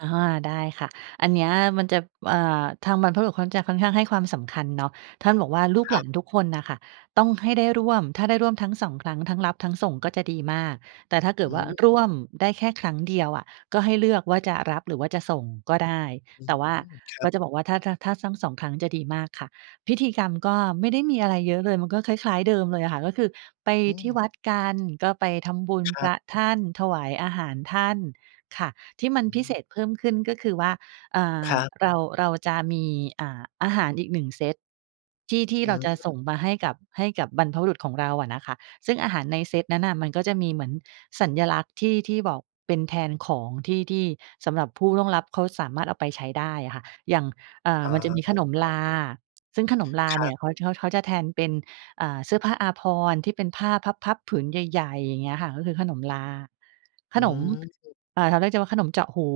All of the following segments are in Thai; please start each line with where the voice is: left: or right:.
right: อะฮะ ได้ค่ะ อันเนี้ยมันจะ อ่า ทางบรรพบุรุษเขาจะค่อนข้างให้ความสำคัญเนาะ ท่านบอกว่า "ลูก
left: ค
right: ห
left: ร
right: ล
left: ั
right: า
left: บ
right: นทุกคนน่ะค่ะ ต้องให้ได้ร่วม ถ้าได้ร่วมทั้ง 2 ครั้ง ทั้งรับทั้งส่งก็จะดีมาก แต่ถ้าเกิ
left: อ
right: ด
left: ื
right: ว่า
left: ม
right: ร่วมได้แค่ครั้งเดียวอะ ก็ให้เลือกว่าจะรับหรือว่าจะส่งก็ได้
left: อื
right: แต
left: ม
right: ่ว่า
left: ครั
right: ก
left: บ
right: ็จะบอกว่าถ้า ถ้า ถ้าทั้ง 2 ครั้งจะดีมากค่ะ" พิธีกรรมก็ไม่ได้มีอะไรเยอะเลย มันก็คล้าย ๆ เดิมเลยอะค่ะ ก็คือไป
left: อื
right: ที่
left: ม
right: วัดกัน ก็ไปทำบุญ
left: ค
right: พ
left: รั
right: ร
left: บ
right: ะท่าน ถวายอาหารท่าน ค่ะ ที่มั
left: อ
right: น
left: ื
right: พิ
left: ม
right: เศษเพิ่มขึ้นก็คือว่า อ่
left: ค
right: า
left: รับ
right: เรา เราจะมี อ่า อาหารอีกหนึ่งเซตที่ ที่
left: อื
right: เราจะส
left: ม
right: ่งมาให้กับ ให้กับบรรพบุรุษของเราอะนะคะ ซึ่งอาหารในเซตนั้นน่ะมันก็จะมีเหมือนสัญลักษณ์ที่ ที่บอก เป็นแทนของที่ ที่สำหรับผู้ล่วงลับเขา สามารถเอาไปใช้ได้อะค่ะ อย่าง อ่า
left: อ๋
right: มันจะมีข
left: อ
right: นมลา ซึ่งขนมลา
left: ค
right: เ
left: ร
right: น
left: ั
right: ี่
left: บ
right: ย เขา เขา เขาจะแทนเป็น อ่า เสื้อผ้าอาภรณ์ ที่เป็นผ้าพับ ๆ ผืนใหญ่ ๆ อย่างเงี้ยค่ะ ก็คือขนมลา ข
left: อื
right: นม
left: ม
right: อ่า แถวนั้นจะ ว่าขนมเจาะหู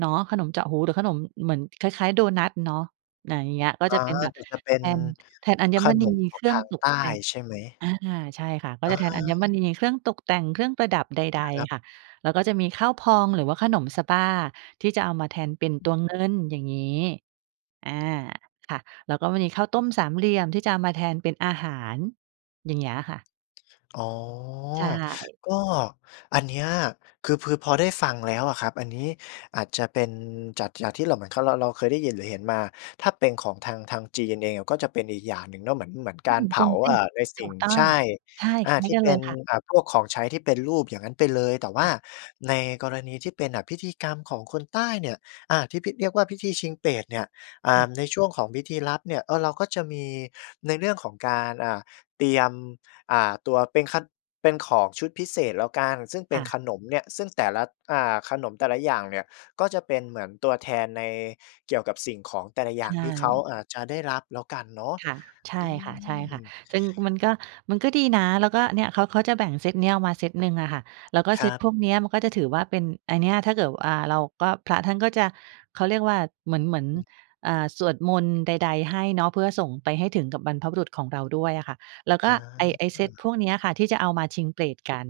right: เนาะ ขนมเจาะหู หรือขนมเหมือน คล้าย ๆ โดนัตเนาะ อา อย่างเงี้ย ก็
left: อ๋
right: จ
left: อ
right: ะเป็นแบบ
left: หรือจะเป็
right: แ
left: น
right: ทน แทนอัญ
left: ข
right: ม
left: น
right: ณี
left: มข
right: เ
left: อ
right: ค
left: ง
right: รื่
left: ท
right: อง
left: าง
right: ต
left: ใต
right: ก
left: ้
right: แต่ง
left: ใช่ไหม?
right: อา ใช่ค่ะ ก
left: อ
right: ็
left: า
right: จะแทนอัญมณี เครื่องตกแต่ง เครื่องประดับใด
left: ครับ
right: ๆ ค่ะ แล้วก็จะมีข้าวพอง หรือว่าขนมสะบ้าที่จะเอามาแทนเป็นตัวเงิน อย่างงี้ อา ค่ะ แล้วก็มันมีข้าวต้มสามเหลี่ยมที่จะเอามาแทนเป็นอาหาร อย่างเงี้ยค่ะ
left: อ๋อ
right: ใช่
left: ก็ อันเนี้ยคือพือ พอได้ฟังแล้วอะครับ อันนี้อาจจะเป็น จัด จากที่เราเหมือนเขา เรา เราเคยได้ยินหรือเห็นมา ถ้าเป็นของทาง ทางจีนกันเองน่ะ ก็จะเป็นอีกอย่างหนึ่งเนาะ เหมือน เหมือนก
right: ช่
left: า
right: า
left: ร
right: ง
left: เผ
right: ก
left: า
right: งเต
left: อ
right: ๊
left: ่
right: ก
left: า ในส
right: ถ
left: ิ
right: ู
left: ่ง
right: กต้
left: ใ
right: อ
left: ช
right: ง
left: ่
right: ใช่
left: อ
right: ค
left: า
right: ล้า
left: ท
right: ย
left: ี่
right: กัน
left: เป
right: เล
left: ็น
right: ยค่ะ
left: อ่า พวกของใช้ที่เป็นรูป อย่างงั้นไปเลย แต่ว่
right: ค
left: า
right: ่ะ
left: ในกรณีที่เป็นน่ะพิธีกรรมของคนใต้เนี่ย อา ที่พิ เรียกว่าพิธีชิงเปรตเนี่ย อ่า ในช่วงของพิธีรับเนี่ย เออ เราก็จะมีในเรื่องของการ อ่า เตรียม อ่า ตัวเป็นคัด เป็นของชุดพิเศษแล้วกัน ซึ่งเป็
right: ค
left: น
right: ่ะ
left: ขนมเนี่ย ซึ่งแต่ละ อ่า ขนมแต่ละอย่างเนี่ยก็จะเป็นเหมือนตัวแทนใน เกี่ยวกับสิ่งของแต่ละอย
right: ใช
left: ่างที่เขา
right: ่
left: อาจจะได้รับแล้วกันเนาะ
right: ค่ะ ใช
left: อ
right: ่
left: ื
right: ค
left: ม
right: ่ะ ๆ ซึงมันก็ มันก็ดีนะ แล้วก็เนี่ย เขา เขาจะแบ่งเซตเนี้ย เอามาเซตหนึ่งอะค่ะ แล้วก็
left: ค
right: เซ
left: รั
right: ต
left: บ
right: พวกเนี้ยมันก็จะถือว่าเป็น ไอเนี้ย ถ้าเกิด ว อา เราก็ พระท่านก็จะ เขาเรียกว่าเหมือน เหมือน
left: อืม
right: อ่า สวดมนต์ใด ๆ ให้เนาะ เพื่อส่งไปให้ถึงกับบรรพบุรุษของเราด้วยอะค่ะ แล้ว
left: อ
right: ก็ไอ ไอเซตพ
left: า
right: วกเนี้ยค่ะ ที่จะเอามาชิงเปรตกัน